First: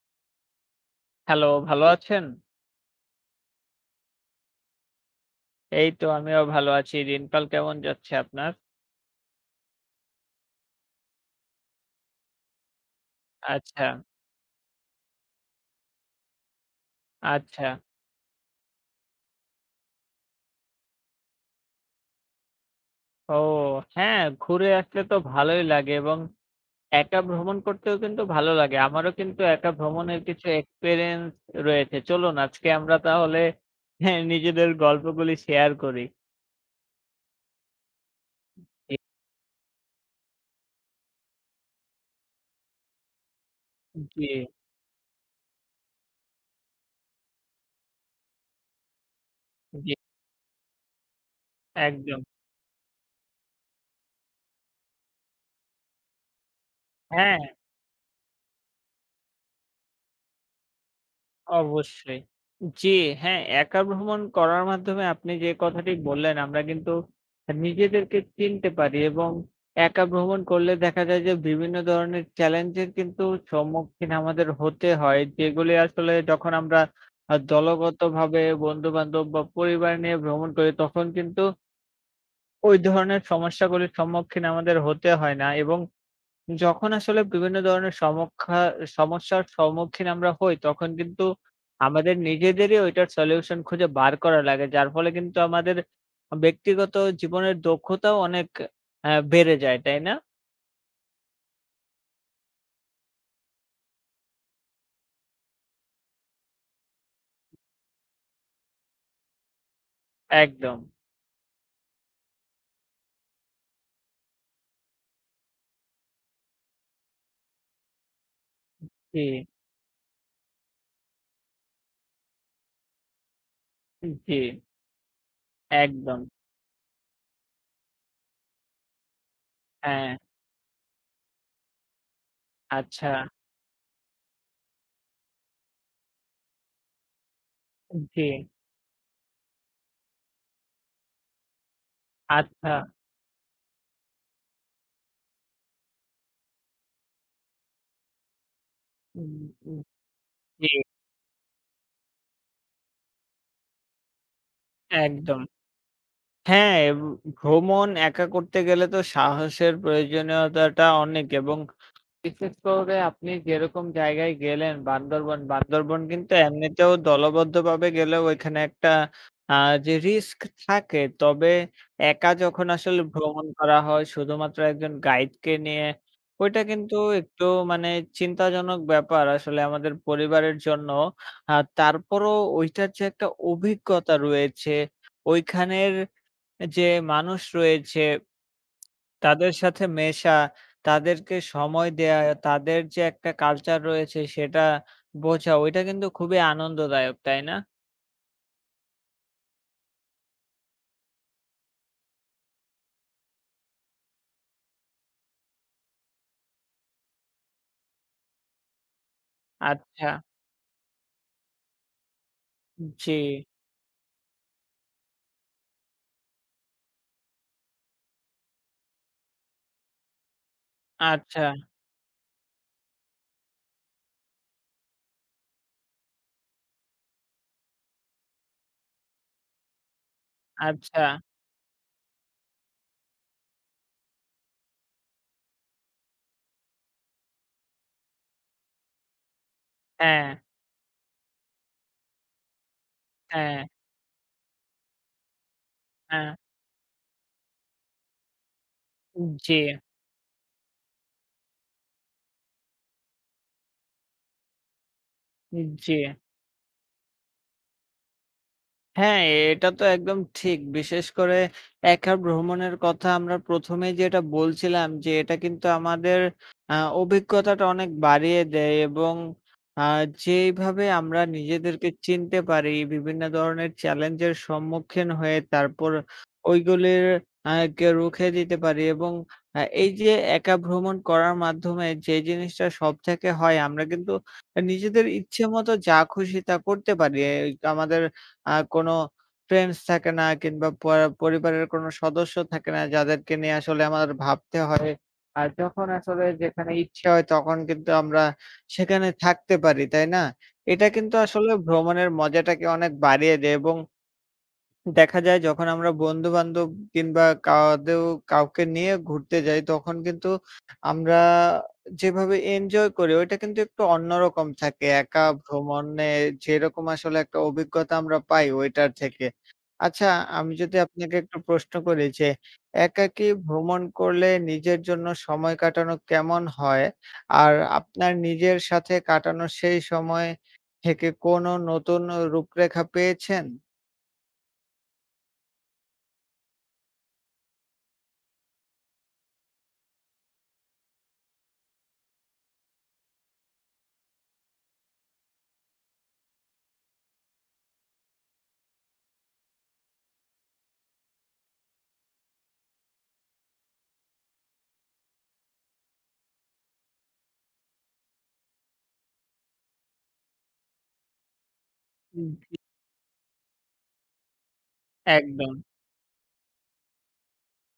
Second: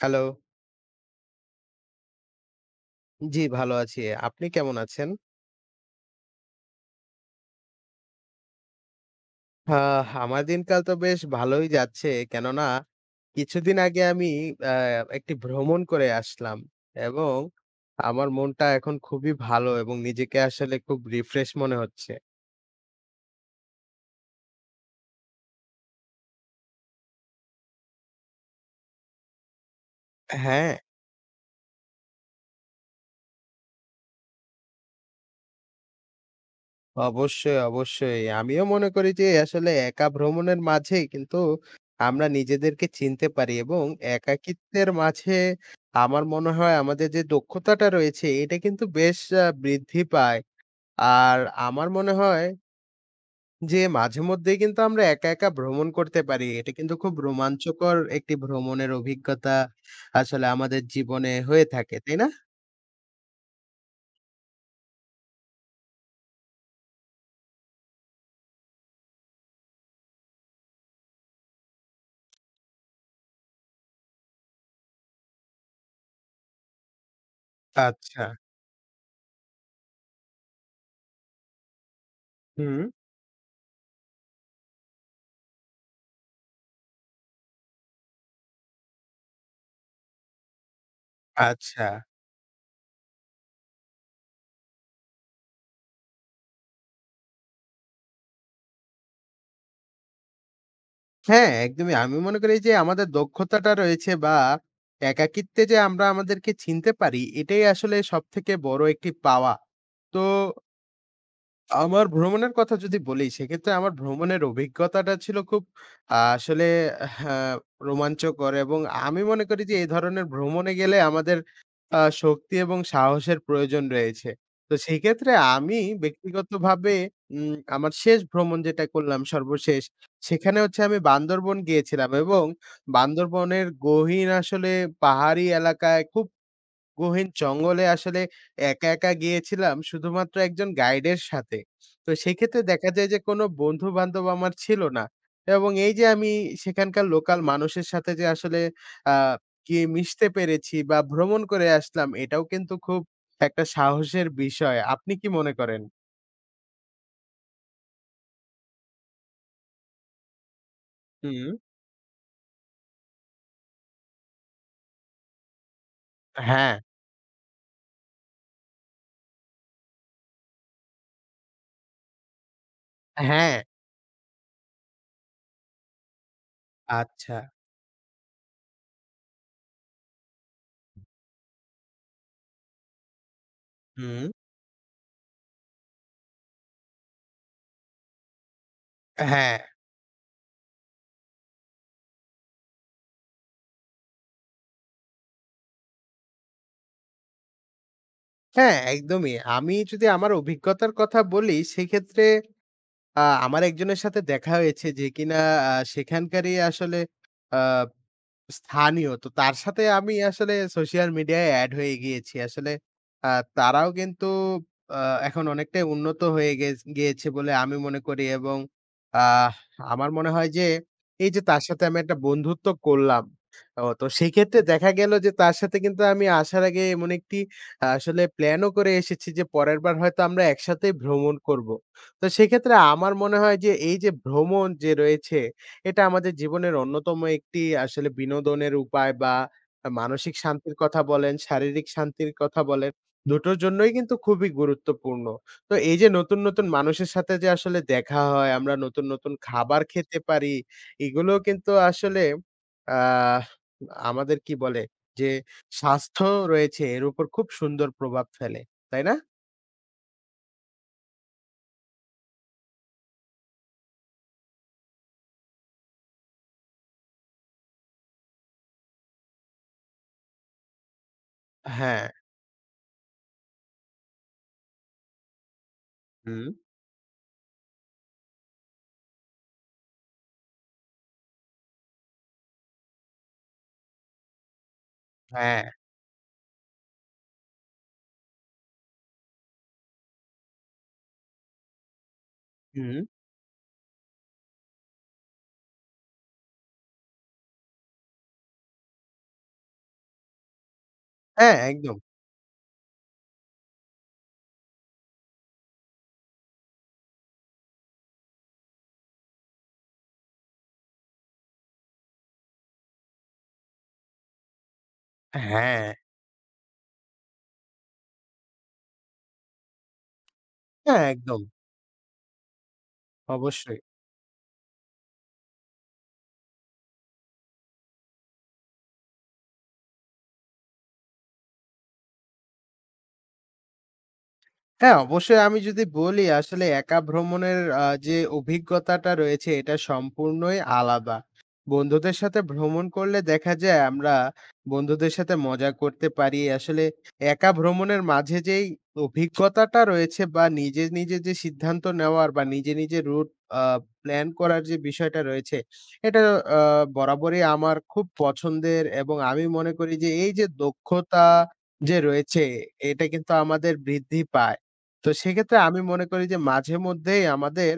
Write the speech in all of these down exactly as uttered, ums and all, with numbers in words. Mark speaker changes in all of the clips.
Speaker 1: Hello.
Speaker 2: Hello, ভালো আছেন?
Speaker 1: জি, ভালো আছি। আপনি কেমন আছেন?
Speaker 2: এই তো আমিও ভালো আছি। দিনকাল কেমন যাচ্ছে আপনার?
Speaker 1: আহ আমার দিনকাল তো বেশ ভালোই যাচ্ছে। কেননা কিছুদিন
Speaker 2: আচ্ছা,
Speaker 1: আগে আমি অ্যা একটি ভ্রমণ করে আসলাম এবং
Speaker 2: আচ্ছা।
Speaker 1: আমার মনটা এখন খুবই ভালো এবং নিজেকে আসলে খুব রিফ্রেশ মনে হচ্ছে।
Speaker 2: ও হ্যাঁ, ঘুরে আসলে তো ভালোই লাগে এবং একা ভ্রমণ করতেও কিন্তু ভালো লাগে। আমারও কিন্তু একা ভ্রমণের কিছু
Speaker 1: হ্যাঁ,
Speaker 2: এক্সপেরিয়েন্স রয়েছে। চলুন আজকে আমরা তাহলে হ্যাঁ, নিজেদের গল্পগুলি শেয়ার করি।
Speaker 1: অবশ্যই, অবশ্যই। আমিও মনে
Speaker 2: জি,
Speaker 1: করি যে আসলে একা ভ্রমণের মাঝেই কিন্তু আমরা নিজেদেরকে চিনতে পারি এবং
Speaker 2: জি,
Speaker 1: একাকিত্বের মাঝে আমার মনে হয় আমাদের যে দক্ষতাটা রয়েছে এটা কিন্তু বেশ আ
Speaker 2: জি,
Speaker 1: বৃদ্ধি পায়। আর আমার মনে
Speaker 2: একদম।
Speaker 1: হয় যে মাঝেমধ্যেই কিন্তু আমরা একা, একা ভ্রমণ করতে পারি। এটা কিন্তু খুব
Speaker 2: হ্যাঁ।
Speaker 1: রোমাঞ্চকর একটি ভ্রমণের অভিজ্ঞতা আসলে আমাদের জীবনে হয়ে থাকে, তাই
Speaker 2: অবশ্যই।
Speaker 1: না?
Speaker 2: জি, হ্যাঁ, একা ভ্রমণ করার মাধ্যমে আপনি যে কথাটি বললেন আমরা কিন্তু নিজেদেরকে চিনতে পারি এবং একা ভ্রমণ করলে দেখা যায় যে বিভিন্ন ধরনের চ্যালেঞ্জের কিন্তু সম্মুখীন আমাদের হতে হয়। যেগুলি আসলে যখন আমরা আ
Speaker 1: আচ্ছা।
Speaker 2: দলগতভাবে বন্ধু-বান্ধব বা পরিবার নিয়ে ভ্রমণ করি তখন কিন্তু ওই
Speaker 1: হুম।
Speaker 2: ধরনের সমস্যাগুলির সম্মুখীন আমাদের হতে হয় না এবং যখন আসলে বিভিন্ন ধরনের সমক্ষা সমস্যার সম্মুখীন আমরা হই, তখন কিন্তু
Speaker 1: আচ্ছা।
Speaker 2: আমাদের নিজেদেরই ওইটার সলিউশন খুঁজে বার করা লাগে। যার ফলে কিন্তু আমাদের ব্যক্তিগত জীবনের দক্ষতাও অনেক অ্যা বেড়ে যায়, তাই না?
Speaker 1: হ্যাঁ, একদমই। আমি মনে করি যে আমাদের দক্ষতাটা রয়েছে বা একাকিত্বে যে আমরা আমাদেরকে চিনতে পারি, এটাই আসলে সবথেকে বড় একটি পাওয়া। তো
Speaker 2: একদম।
Speaker 1: আমার ভ্রমণের কথা যদি বলি, সেক্ষেত্রে আমার ভ্রমণের অভিজ্ঞতাটা ছিল খুব আ আসলে হ্যাঁ, রোমাঞ্চকর এবং
Speaker 2: জি,
Speaker 1: আমি মনে করি যে, এই ধরনের ভ্রমণে গেলে আমাদের আ শক্তি এবং সাহসের প্রয়োজন রয়েছে।
Speaker 2: জি,
Speaker 1: তো সেক্ষেত্রে আমি
Speaker 2: একদম।
Speaker 1: ব্যক্তিগতভাবে উম আমার শেষ ভ্রমণ যেটা করলাম সর্বশেষ,
Speaker 2: হ্যাঁ,
Speaker 1: সেখানে হচ্ছে আমি বান্দরবন গিয়েছিলাম এবং
Speaker 2: আচ্ছা,
Speaker 1: বান্দরবনের গহীন আসলে পাহাড়ি এলাকায় খুব গহীন জঙ্গলে আসলে
Speaker 2: জি,
Speaker 1: একা, একা গিয়েছিলাম শুধুমাত্র একজন গাইডের সাথে। তো সেক্ষেত্রে
Speaker 2: আচ্ছা,
Speaker 1: দেখা যায় যে কোনো বন্ধু-বান্ধব আমার ছিল না। এবং এই যে আমি সেখানকার লোকাল মানুষের সাথে যে আসলে আ
Speaker 2: উম, উম,
Speaker 1: গিয়ে মিশতে
Speaker 2: জি,
Speaker 1: পেরেছি বা ভ্রমণ করে আসলাম এটাও কিন্তু খুব একটা সাহসের বিষয়। আপনি কি
Speaker 2: একদম।
Speaker 1: মনে করেন?
Speaker 2: হ্যাঁ, এব- ভ্রমণ একা করতে গেলে তো সাহসের প্রয়োজনীয়তাটা অনেক
Speaker 1: হুম।
Speaker 2: এবং বিশেষ করে আপনি যেরকম জায়গায় গেলেন বান্দরবন, বান্দরবন কিন্তু
Speaker 1: হ্যাঁ,
Speaker 2: এমনিতেও দলবদ্ধভাবে গেলেও ওইখানে একটা আ যে রিস্ক থাকে, তবে একা যখন আসলে ভ্রমণ
Speaker 1: হ্যাঁ।
Speaker 2: করা হয় শুধুমাত্র একজন গাইডকে নিয়ে, ওইটা কিন্তু
Speaker 1: আচ্ছা।
Speaker 2: একটু মানে চিন্তাজনক ব্যাপার আসলে আমাদের পরিবারের জন্য। আ তারপরও ওইটার যে একটা অভিজ্ঞতা
Speaker 1: হুম।
Speaker 2: রয়েছে, ওইখানের যে মানুষ রয়েছে তাদের
Speaker 1: হ্যাঁ,
Speaker 2: সাথে মেশা, তাদেরকে সময় দেয়া, তাদের যে একটা কালচার রয়েছে সেটা বোঝা, ওইটা কিন্তু খুবই আনন্দদায়ক, তাই না?
Speaker 1: হ্যাঁ একদমই। আমি যদি আমার অভিজ্ঞতার কথা বলি সেক্ষেত্রে আ আমার একজনের সাথে দেখা হয়েছে যে কিনা আ সেখানকারই আসলে আ স্থানীয়। তো তার সাথে
Speaker 2: আচ্ছা,
Speaker 1: আমি আসলে সোশ্যাল মিডিয়ায় এড হয়ে গিয়েছি। আসলে
Speaker 2: জি,
Speaker 1: আ তারাও কিন্তু আ এখন অনেকটাই উন্নত হয়ে গেছ গিয়েছে বলে আমি মনে করি এবং আহ আমার মনে হয় যে এই যে
Speaker 2: আচ্ছা,
Speaker 1: তার সাথে আমি একটা বন্ধুত্ব করলাম। ও তো সেক্ষেত্রে দেখা গেল যে তার সাথে কিন্তু আমি আসার আগে এমন একটি আহ, আসলে প্ল্যানও করে এসেছি যে পরের বার হয়তো আমরা একসাথেই
Speaker 2: আচ্ছা।
Speaker 1: ভ্রমণ করব। তো সেক্ষেত্রে আমার মনে হয় যে এই যে ভ্রমণ যে রয়েছে এটা আমাদের জীবনের অন্যতম একটি আসলে বিনোদনের উপায় বা আ
Speaker 2: হ্যাঁ,
Speaker 1: মানসিক শান্তির কথা বলেন, শারীরিক শান্তির কথা বলেন, দুটোর
Speaker 2: হ্যাঁ,
Speaker 1: জন্যই কিন্তু খুবই গুরুত্বপূর্ণ। তো এই যে
Speaker 2: হ্যাঁ,
Speaker 1: নতুন, নতুন মানুষের সাথে যে আসলে দেখা হয়, আমরা নতুন, নতুন
Speaker 2: জি,
Speaker 1: খাবার খেতে পারি, এগুলোও কিন্তু আসলে আহ আমাদের কি বলে? যে
Speaker 2: জি।
Speaker 1: স্বাস্থ্য রয়েছে এর উপর খুব সুন্দর প্রভাব ফেলে। তাই না?
Speaker 2: হ্যাঁ, এটা তো একদম ঠিক। বিশেষ করে একা ভ্রমণের কথা আমরা প্রথম এই যেটা বলছিলাম যে, এটা কিন্তু আমাদের আ অভিজ্ঞতাটা অনেক বাড়িয়ে দেয় এবং আ যেইভাবে আমরা নিজেদেরকে
Speaker 1: হ্যাঁ।
Speaker 2: চিনতে পারি, বিভিন্ন ধরনের চ্যালেঞ্জের সম্মুখীন হয়ে তারপর
Speaker 1: হুম।
Speaker 2: ওইগুলির আ কে রুখে দিতে পারি এবং আ এই যে একা ভ্রমণ করার মাধ্যমে যে জিনিসটা সবথেকে হয় আমরা কিন্তু আ নিজেদের
Speaker 1: হ্যাঁ।
Speaker 2: ইচ্ছেমতো যা খুশি তা করতে পারি। এই আমাদের আ কোনো ফ্রেন্ডস থাকে না কিংবা পর পরিবারের কোনো সদস্য থাকে না
Speaker 1: হুম।
Speaker 2: যাদেরকে নিয়ে আসলে আমাদের ভাবতে হয়। আর যখন আসলে যেখানে ইচ্ছে হয় তখন কিন্তু আমরা সেখানে থাকতে পারি, তাই না? এটা কিন্তু আসলে
Speaker 1: হ্যাঁ, একদম।
Speaker 2: ভ্রমণের মজাটাকে অনেক বাড়িয়ে দেয় এবং দেখা যায় যখন আমরা বন্ধু-বান্ধব কিংবা কাদেও কাউকে নিয়ে ঘুরতে যাই, তখন কিন্তু আমরা যেভাবে এনজয় করি ওইটা কিন্তু একটু অন্যরকম থাকে। একা
Speaker 1: হ্যাঁ।
Speaker 2: ভ্রমণে যেরকম আসলে একটা অভিজ্ঞতা আমরা পাই ওইটার থেকে। আচ্ছা, আমি যদি
Speaker 1: হ্যাঁ,
Speaker 2: আপনাকে একটু
Speaker 1: একদম।
Speaker 2: প্রশ্ন করি যে, একাকী
Speaker 1: অবশ্যই।
Speaker 2: ভ্রমণ করলে নিজের জন্য সময় কাটানো কেমন হয়? আর আপনার নিজের সাথে কাটানো সেই সময় থেকে কোনো নতুন রূপরেখা পেয়েছেন?
Speaker 1: হ্যাঁ, অবশ্যই আমি যদি বলি আসলে একা ভ্রমণের আ যে অভিজ্ঞতাটা রয়েছে এটা সম্পূর্ণই আলাদা। বন্ধুদের সাথে ভ্রমণ করলে দেখা যায় আমরা বন্ধুদের সাথে মজা করতে পারি। আসলে একা ভ্রমণের মাঝে যেই অভিজ্ঞতাটা রয়েছে বা নিজে, নিজে যে সিদ্ধান্ত নেওয়ার বা নিজে, নিজে রুট আ প্ল্যান করার যে বিষয়টা রয়েছে এটা আ বরাবরই আমার খুব পছন্দের এবং আমি মনে করি যে এই যে দক্ষতা যে রয়েছে এটা কিন্তু আমাদের বৃদ্ধি পায়। তো
Speaker 2: একদম।
Speaker 1: সেক্ষেত্রে আমি মনে করি যে মাঝে মধ্যেই আমাদের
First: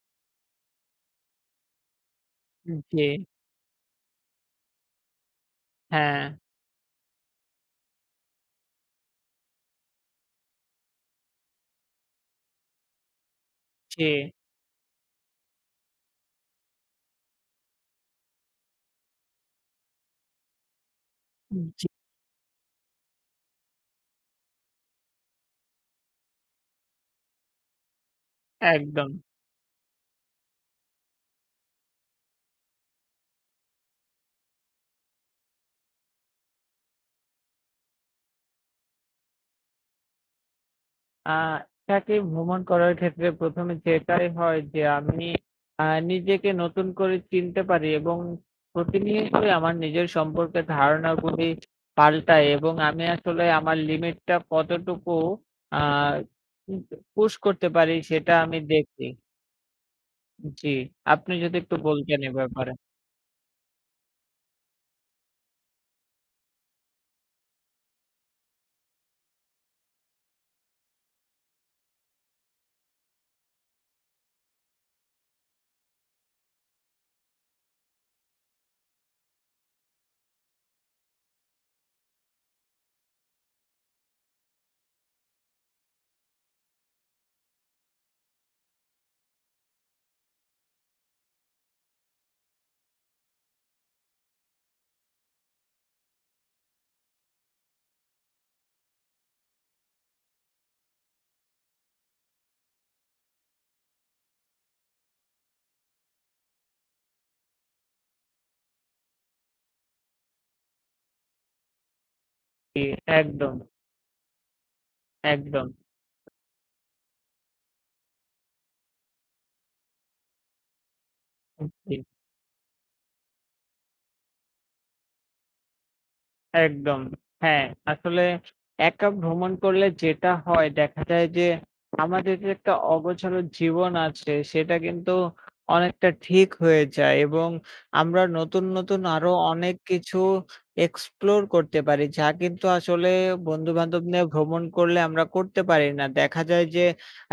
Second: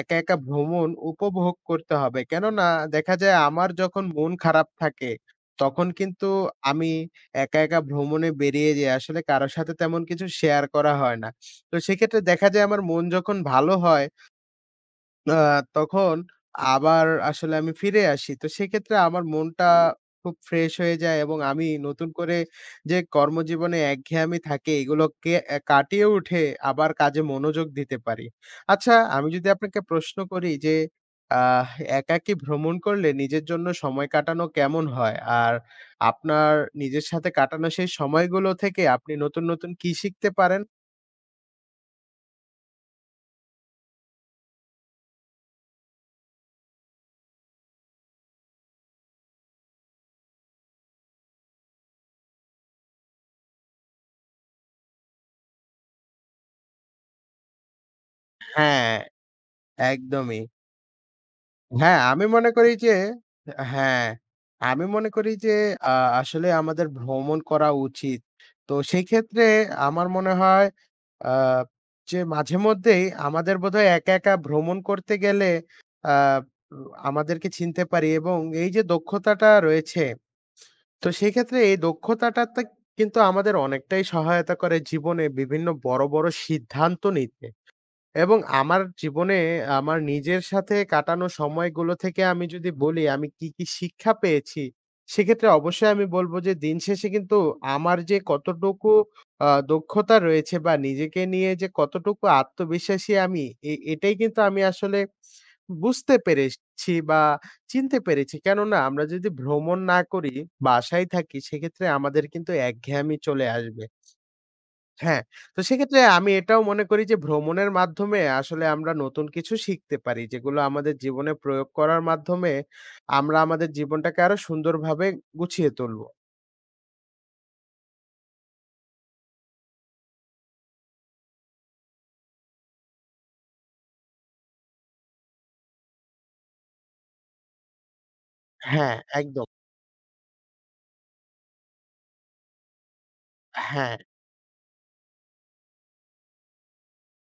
Speaker 1: একা, একা ভ্রমণ উপভোগ করতে হবে। কেননা
Speaker 2: জি,
Speaker 1: দেখা যায় আমার যখন মন খারাপ থাকে, তখন
Speaker 2: হ্যাঁ,
Speaker 1: কিন্তু আমি একা, একা ভ্রমণে বেরিয়ে যাই। আসলে কারো সাথে তেমন কিছু শেয়ার করা হয় না। তো সেক্ষেত্রে দেখা যায় আমার মন যখন ভালো
Speaker 2: জি,
Speaker 1: হয় আ তখন আবার আসলে আমি ফিরে আসি। তো সেক্ষেত্রে আমার মনটা খুব ফ্রেশ হয়ে যায় এবং আমি
Speaker 2: জি,
Speaker 1: নতুন করে যে কর্মজীবনে একঘেয়েমি থাকে এগুলোকে অ্যা কাটিয়ে উঠে আবার কাজে মনোযোগ দিতে পারি। আচ্ছা
Speaker 2: একদম।
Speaker 1: আমি যদি আপনাকে প্রশ্ন করি যে আহ একাকী ভ্রমণ করলে নিজের জন্য সময় কাটানো কেমন হয়? আর আপনার নিজের সাথে কাটানো সেই সময়গুলো থেকে আপনি নতুন, নতুন কি শিখতে পারেন?
Speaker 2: আ একাকী ভ্রমণ করার ক্ষেত্রে প্রথম এ যেটাই হয় যে আমি আ নিজেকে নতুন করে চিনতে পারি এবং প্রতিনিয়তই আমার নিজের সম্পর্কে ধারণাগুলি পাল্টায় এবং আমি আসলে আমার লিমিটটা কতটুকু আ উম পুশ করতে পারি সেটা আমি
Speaker 1: হ্যাঁ,
Speaker 2: দেখি।
Speaker 1: একদমই।
Speaker 2: জি, আপনি যদি একটু
Speaker 1: হ্যাঁ,
Speaker 2: বলতেন
Speaker 1: আমি
Speaker 2: এ
Speaker 1: মনে করি
Speaker 2: ব্যাপারে।
Speaker 1: যে হ্যাঁ, আমি মনে করি যে আ আসলে আমাদের ভ্রমণ করা উচিত। তো সেই ক্ষেত্রে আমার মনে হয় আ যে মাঝেমধ্যেই আমাদের বোধহয় একা, একা ভ্রমণ করতে গেলে আ আমাদেরকে চিনতে পারি এবং এই যে দক্ষতাটা রয়েছে, তো সেই ক্ষেত্রে এই দক্ষতাটা তে কিন্তু আমাদের অনেকটাই সহায়তা করে জীবনে বিভিন্ন বড়, বড় সিদ্ধান্ত নিতে। এবং আমার জীবনে আমার নিজের সাথে কাটানো সময়গুলো থেকে আমি যদি বলি আমি কি, কি শিক্ষা পেয়েছি? সেক্ষেত্রে অবশ্যই আমি বলব যে দিন শেষে কিন্তু আমার যে কতটুকু আ দক্ষতা রয়েছে বা নিজেকে নিয়ে যে কতটুকু আত্মবিশ্বাসী আমি এ এটাই কিন্তু আমি আসলে বুঝতে পেরেছি বা চিনতে পেরেছি। কেননা আমরা যদি ভ্রমণ না করি, বাসায় থাকি সেক্ষেত্রে আমাদের কিন্তু
Speaker 2: জি,
Speaker 1: একঘেয়ামি চলে
Speaker 2: একদম,
Speaker 1: আসবে। হ্যাঁ, তো
Speaker 2: একদম।
Speaker 1: সেক্ষেত্রে আমি এটাও মনে করি যে ভ্রমণের মাধ্যমে আসলে আমরা নতুন কিছু শিখতে পারি। যেগুলো আমাদের জীবনে প্রয়োগ
Speaker 2: জি।
Speaker 1: করার মাধ্যমে আমরা আমাদের জীবনটাকে আরো সুন্দরভাবে গুছিয়ে তুলব।
Speaker 2: একদম। হ্যাঁ, আসলে একা ভ্রমণ করলে যেটা হয় দেখা যায় যে, আমাদের যে একটা অগোছালো জীবন আছে সেটা কিন্তু অনেকটা ঠিক হয়ে যায় এবং আমরা নতুন,
Speaker 1: হ্যাঁ,
Speaker 2: নতুন আরো
Speaker 1: একদম।
Speaker 2: অনেক কিছু এক্সপ্লোর করতে পারি। যা কিন্তু আসলে
Speaker 1: হ্যাঁ,
Speaker 2: বন্ধু-বান্ধব নিয়ে ভ্রমণ করলে আমরা করতে পারি না। দেখা যায় যে,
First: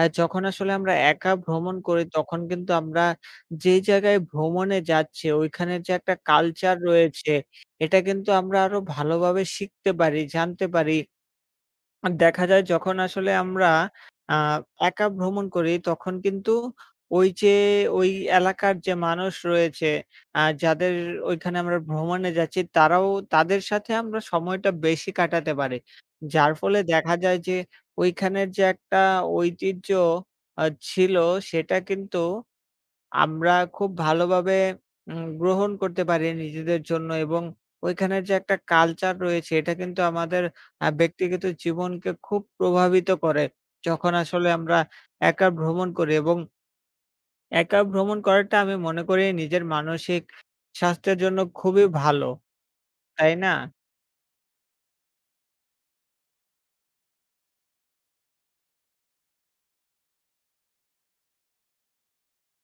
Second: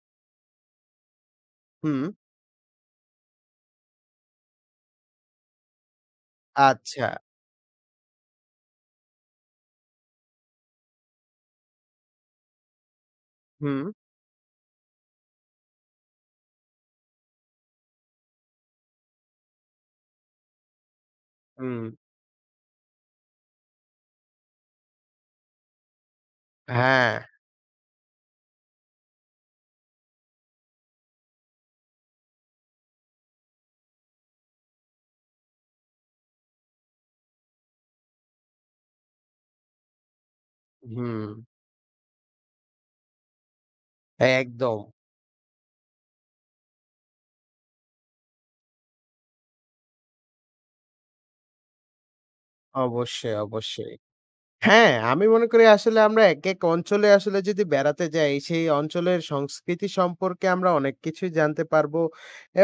Speaker 2: আ যখন আসলে আমরা একা ভ্রমণ
Speaker 1: হুম,
Speaker 2: করি তখন কিন্তু আমরা যেই জায়গায় ভ্রমণে যাচ্ছি ওইখানের যে একটা কালচার
Speaker 1: আচ্ছা।
Speaker 2: রয়েছে এটা কিন্তু আমরা আরো ভালোভাবে শিখতে পারি, জানতে পারি। আ দেখা যায় যখন আসলে আমরা
Speaker 1: হুম,
Speaker 2: আ একা ভ্রমণ করি তখন কিন্তু ওই যে ওই এলাকার যে মানুষ রয়েছে, আ যাদের ওইখানে আমরা
Speaker 1: হুম,
Speaker 2: ভ্রমণে যাচ্ছি তারাও তাদের সাথে আমরা সময়টা বেশি কাটাতে পারি। যার ফলে
Speaker 1: হ্যাঁ,
Speaker 2: দেখা যায় যে ওইখানের যে একটা ঐতিহ্য আ ছিল সেটা কিন্তু আমরা খুব ভালোভাবে উম গ্রহণ করতে পারি নিজেদের জন্য এবং ওইখানের যে একটা কালচার রয়েছে এটা কিন্তু আমাদের আ
Speaker 1: হুম,
Speaker 2: ব্যক্তিগত জীবনকে খুব প্রভাবিত করে। যখন আসলে আমরা
Speaker 1: একদম।
Speaker 2: একা ভ্রমণ করি এবং একা ভ্রমণ করাটা আমি মনে করি নিজের মানসিক স্বাস্থ্যের জন্য খুবই ভালো। তাই
Speaker 1: অবশ্যই,
Speaker 2: না?
Speaker 1: অবশ্যই। হ্যাঁ, আমি মনে করি আসলে আমরা একেক অঞ্চলে আসলে যদি বেড়াতে যাই, সেই অঞ্চলের সংস্কৃতি সম্পর্কে আমরা অনেক কিছুই জানতে পারবো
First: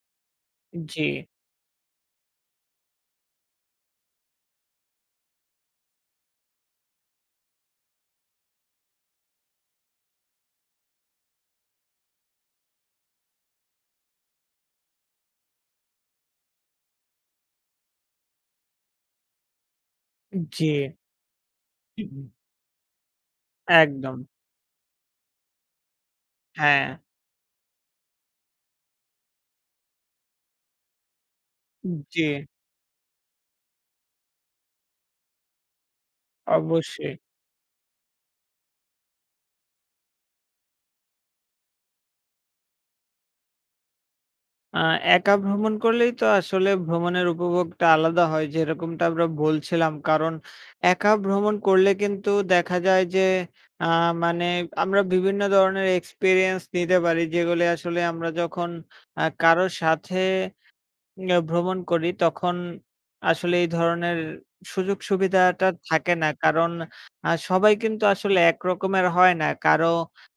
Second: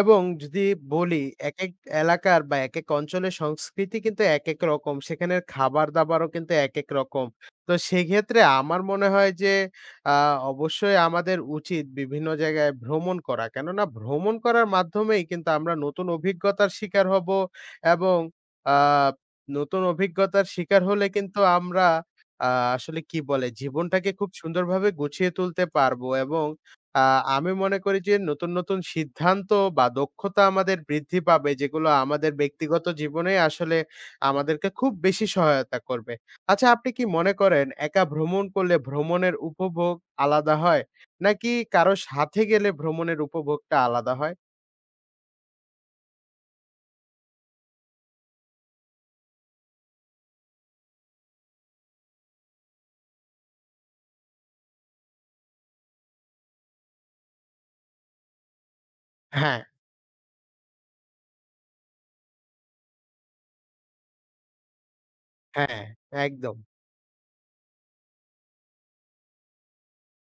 Speaker 1: এবং যদি
Speaker 2: জি,
Speaker 1: বলি একেক এলাকার বা একেক অঞ্চলের সংস্কৃতি কিন্তু একেক রকম। সেখানের খাবার-দাবারও কিন্তু একেক রকম। তো সেক্ষেত্রে আমার মনে হয় যে আ অবশ্যই আমাদের উচিত বিভিন্ন জায়গায় ভ্রমণ করা। কেননা ভ্রমণ করার মাধ্যমেই কিন্তু আমরা নতুন অভিজ্ঞতার শিকার হব এবং আ নতুন অভিজ্ঞতার
Speaker 2: জি।
Speaker 1: শিকার হলে কিন্তু আমরা আ আসলে কি বলে জীবনটাকে
Speaker 2: একদম।
Speaker 1: খুব সুন্দরভাবে গুছিয়ে তুলতে পারবো এবং
Speaker 2: হ্যাঁ,
Speaker 1: আ আমি মনে করি যে নতুন, নতুন সিদ্ধান্ত বা দক্ষতা আমাদের বৃদ্ধি পাবে যেগুলো
Speaker 2: জি,
Speaker 1: আমাদের ব্যক্তিগত জীবনে আসলে আমাদেরকে খুব বেশি সহায়তা করবে। আচ্ছা আপনি কি
Speaker 2: অবশ্যই।
Speaker 1: মনে করেন একা ভ্রমণ করলে ভ্রমণের উপভোগ আলাদা হয়? নাকি কারো সাথে গেলে ভ্রমণের উপভোগটা আলাদা হয়?
Speaker 2: আ একা ভ্রমণ করলেই তো আসলে ভ্রমণের উপভোগটা আলাদা হয় যেরকমটা আমরা বলছিলাম। কারণ একা ভ্রমণ করলে কিন্তু দেখা যায় যে আ মানে আমরা বিভিন্ন ধরনের এক্সপেরিয়েন্স নিতে পারি যেগুলি আসলে আমরা যখন আ
Speaker 1: হ্যাঁ,
Speaker 2: কারো সাথে উম আ ভ্রমণ করি তখন আসলে এই ধরনের সুযোগ সুবিধাটা
Speaker 1: হ্যাঁ,
Speaker 2: থাকে না।
Speaker 1: একদম।
Speaker 2: কারণ আ সবাই কিন্তু আসলে একরকমের হয় না। কারো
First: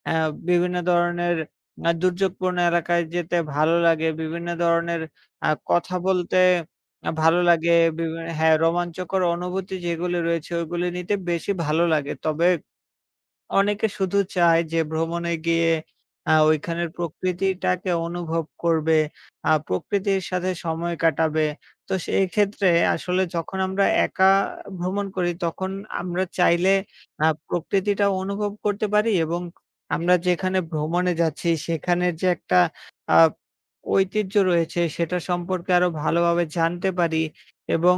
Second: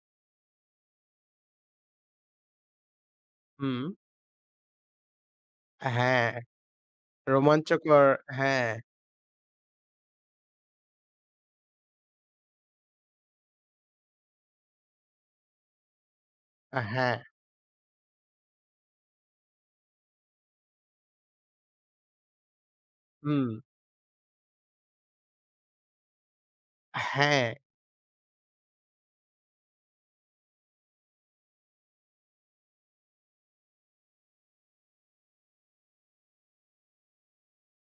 Speaker 2: অ্যা বিভিন্ন ধরনের আ দুর্যোগপূর্ণ এলাকায় যেতে ভালো
Speaker 1: হুম,
Speaker 2: লাগে। বিভিন্ন ধরনের আ কথা
Speaker 1: হ্যাঁ।
Speaker 2: বলতে আ ভালো লাগে।
Speaker 1: রোমাঞ্চকর
Speaker 2: বিভি হ্যাঁ,
Speaker 1: হ্যাঁ,
Speaker 2: রোমাঞ্চকর অনুভূতি যেগুলো রয়েছে ওগুলো নিতে বেশি ভালো লাগে। তবে অনেকে শুধু চায় যে ভ্রমণে গিয়ে আ
Speaker 1: আ
Speaker 2: ওইখানের
Speaker 1: হ্যাঁ,
Speaker 2: প্রকৃতিটাকে অনুভব করবে, আ প্রকৃতির সাথে সময় কাটাবে। তো সেই ক্ষেত্রে আসলে
Speaker 1: হুম,
Speaker 2: যখন আমরা একা ভ্রমণ করি তখন আমরা চাইলে আ
Speaker 1: হ্যাঁ,
Speaker 2: প্রকৃতিটা অনুভব করতে পারি এবং আমরা যেখানে ভ্রমণে যাচ্ছি সেখানের যে একটা আ ঐতিহ্য রয়েছে সেটা সম্পর্কে আরো ভালোভাবে জানতে পারি এবং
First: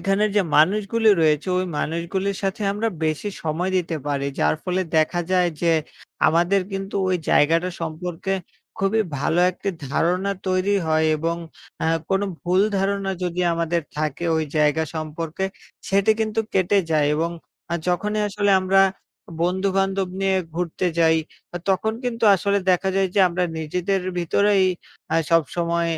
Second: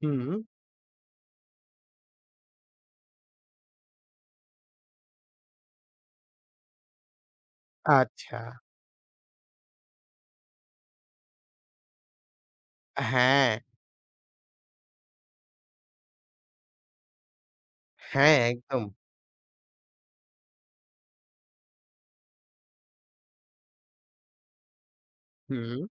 Speaker 1: হুম,
Speaker 2: যে মানুষগুলি রয়েছে, ওই মানুষগুলির সাথে আমরা বেশি সময় দিতে পারি। যার ফলে দেখা যায় যে আমাদের কিন্তু ওই জায়গাটা সম্পর্কে
Speaker 1: আচ্ছা,
Speaker 2: খুবই ভালো একটি ধারণা তৈরি হয় এবং আ কোনো ভুল ধারণা যদি
Speaker 1: হ্যাঁ,
Speaker 2: আমাদের থাকে ওই জায়গা সম্পর্কে, সেটি কিন্তু কেটে যায় এবং আ যখনই
Speaker 1: হ্যাঁ,
Speaker 2: আসলে আমরা
Speaker 1: একদম,
Speaker 2: বন্ধু-বান্ধব নিয়ে ঘুরতে যাই, আ তখন কিন্তু আসলে দেখা যায় যে আমরা নিজেদের ভিতরেই আ
Speaker 1: হুম,
Speaker 2: সবসময়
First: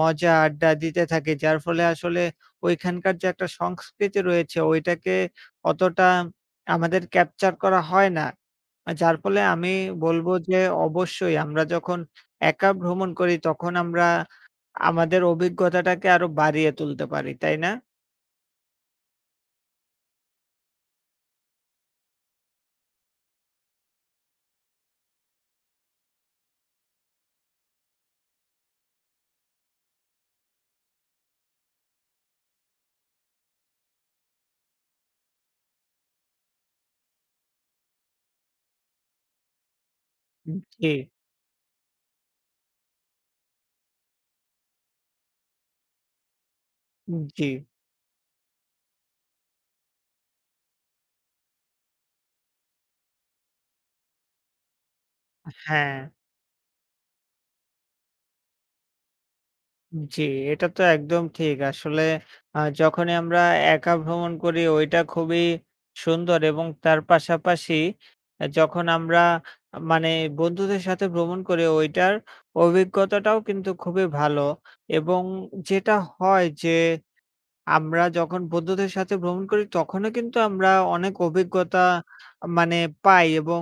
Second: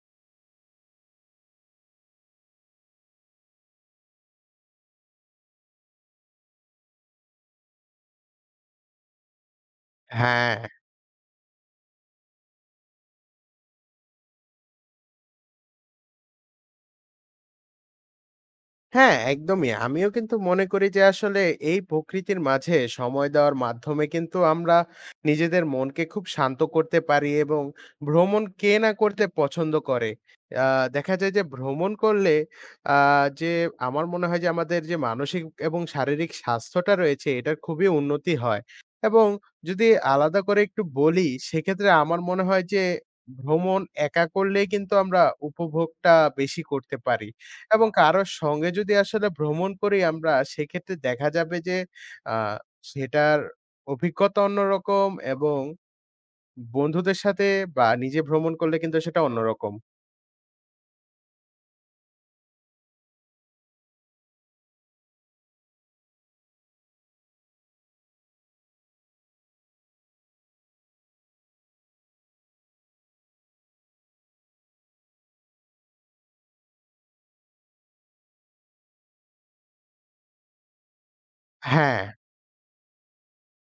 Speaker 2: মজা আড্ডা দিতে থাকি। যার ফলে আসলে ওইখানকার যে একটা সংস্কৃতি রয়েছে ওইটাকে অতটা আমাদের ক্যাপচার করা হয় না। আ যার ফলে আমি বলব
Speaker 1: হ্যাঁ।
Speaker 2: যে অবশ্যই আমরা যখন একা ভ্রমণ করি তখন আমরা আমাদের অভিজ্ঞতাটাকে আরো বাড়িয়ে তুলতে পারি, তাই না?
Speaker 1: হ্যাঁ, একদমই। আমিও কিন্তু মনে করি যে আসলে এই প্রকৃতির মাঝে সময় দেওয়ার মাধ্যমে কিন্তু আমরা নিজেদের মনকে খুব শান্ত করতে পারি এবং ভ্রমণ কে না করতে পছন্দ করে। আ দেখা যায় যে ভ্রমণ করলে আ যে আমার মনে হয় যে আমাদের যে মানসিক এবং শারীরিক স্বাস্থ্যটা রয়েছে এটার খুবই উন্নতি হয়। এবং যদি আলাদা করে একটু
Speaker 2: জি,
Speaker 1: বলি সেক্ষেত্রে আমার মনে হয় যে ভ্রমণ একা করলেই কিন্তু আমরা উপভোগটা বেশি করতে পারি।
Speaker 2: জি।
Speaker 1: এবং কারো সঙ্গে যদি আসলে ভ্রমণ করি আমরা সেক্ষেত্রে দেখা যাবে যে আ সেটার অভিজ্ঞতা অন্যরকম এবং
Speaker 2: হ্যাঁ।
Speaker 1: বন্ধুদের সাথে বা নিজে ভ্রমণ করলে কিন্তু সেটা অন্যরকম।
Speaker 2: জি, এটা তো একদম ঠিক। আসলে আ যখনই আমরা একা ভ্রমণ করি ওইটা খুবই সুন্দর এবং তার পাশাপাশি আ যখন আমরা আহ, মানে বন্ধুদের সাথে ভ্রমণ করি ওইটার অভিজ্ঞতাটাও কিন্তু খুবই ভালো এবং যেটা হয় যে আমরা যখন বন্ধুদের সাথে ভ্রমণ করি তখনও কিন্তু আমরা অনেক অভিজ্ঞতা
Speaker 1: হ্যাঁ,
Speaker 2: মানে পাই এবং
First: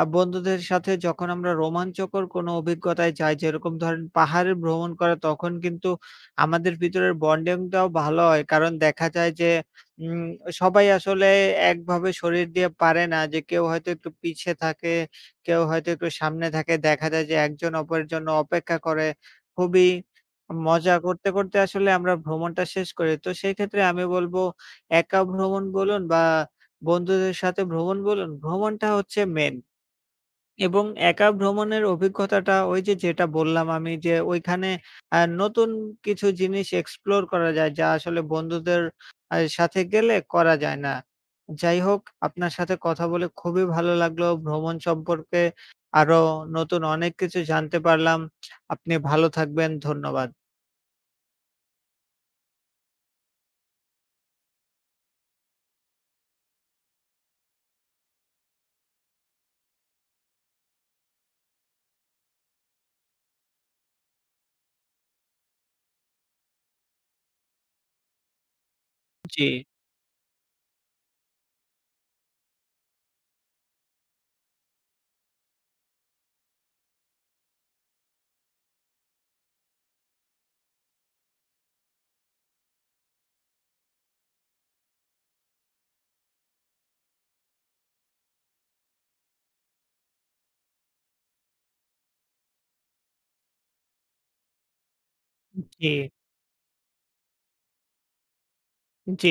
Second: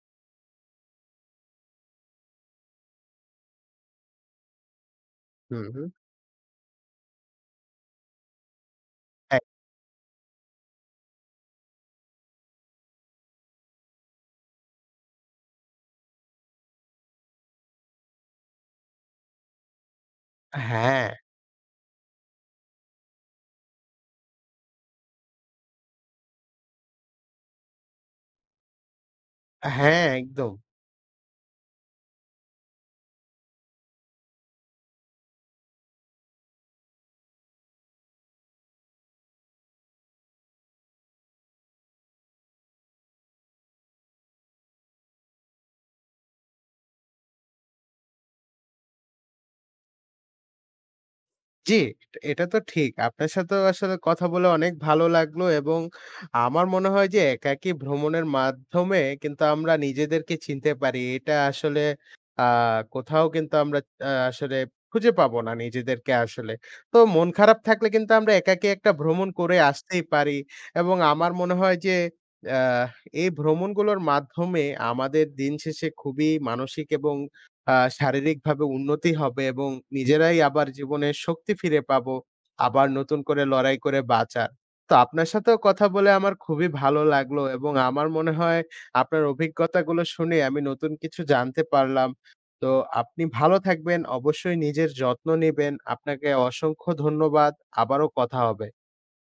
Speaker 2: আ বন্ধুদের সাথে যখন আমরা রোমাঞ্চকর কোনো অভিজ্ঞতায় যাই যেরকম ধরেন পাহাড়ে ভ্রমণ করা তখন
Speaker 1: হুম, হুম।
Speaker 2: কিন্তু আমাদের ভিতরের বন্ডিংটাও ভালো হয়। কারণ দেখা যায়
Speaker 1: এক
Speaker 2: যে উম সবাই আসলে একভাবে শরীর দিয়ে পারে না যে কেউ হয়তো একটু পিছে থাকে, কেউ হয়তো একটু সামনে থাকে। দেখা যায় যে একজন অপরের জন্য অপেক্ষা করে। খুবই মজা
Speaker 1: হ্যাঁ,
Speaker 2: করতে, করতে আসলে আমরা ভ্রমণটা শেষ করি। তো সেই ক্ষেত্রে আমি বলব একা ভ্রমণ বলুন বা বন্ধুদের সাথে ভ্রমণ বলুন, ভ্রমণটা হচ্ছে মেইন
Speaker 1: হ্যাঁ, একদম।
Speaker 2: এবং একা ভ্রমণের অভিজ্ঞতাটা ওই যে যেটা বললাম আমি যে ওইখানে আ নতুন কিছু জিনিস এক্সপ্লোর করা যায় যা আসলে বন্ধুদের আ সাথে গেলে করা যায় না। যাই হোক আপনার সাথে কথা বলে খুবই ভালো লাগলো। ভ্রমণ সম্পর্কে আরো নতুন অনেক কিছু জানতে পারলাম। আপনি ভালো থাকবেন। ধন্যবাদ।
Speaker 1: জি, এটা তো ঠিক। আপনার সাথেও আসলে কথা বলে অনেক ভালো লাগলো এবং আমার মনে হয় যে একাকী ভ্রমণের মাধ্যমে কিন্তু আমরা নিজেদেরকে চিনতে পারি। এটা আসলে আ কোথাও কিন্তু আমরা আ আসলে খুঁজে পাবো না নিজেদেরকে আসলে। তো মন খারাপ থাকলে কিন্তু আমরা একাকী একটা ভ্রমণ
Speaker 2: জি।
Speaker 1: করে আসতেই পারি এবং আমার মনে হয় যে আ এই ভ্রমণগুলোর মাধ্যমে আমাদের দিন শেষে খুবই মানসিক এবং আ শারীরিকভাবে উন্নতি হবে এবং নিজেরাই আবার জীবনে শক্তি ফিরে পাবো, আবার নতুন করে লড়াই করে বাঁচার। তো আপনার সাথেও কথা বলে আমার খুবই ভালো লাগলো এবং আমার মনে হয় আপনার অভিজ্ঞতাগুলো শুনে আমি নতুন কিছু জানতে পারলাম। তো আপনি ভালো থাকবেন, অবশ্যই নিজের যত্ন নিবেন।
Speaker 2: জি,
Speaker 1: আপনাকে অসংখ্য ধন্যবাদ। আবারও কথা হবে।
Speaker 2: জি।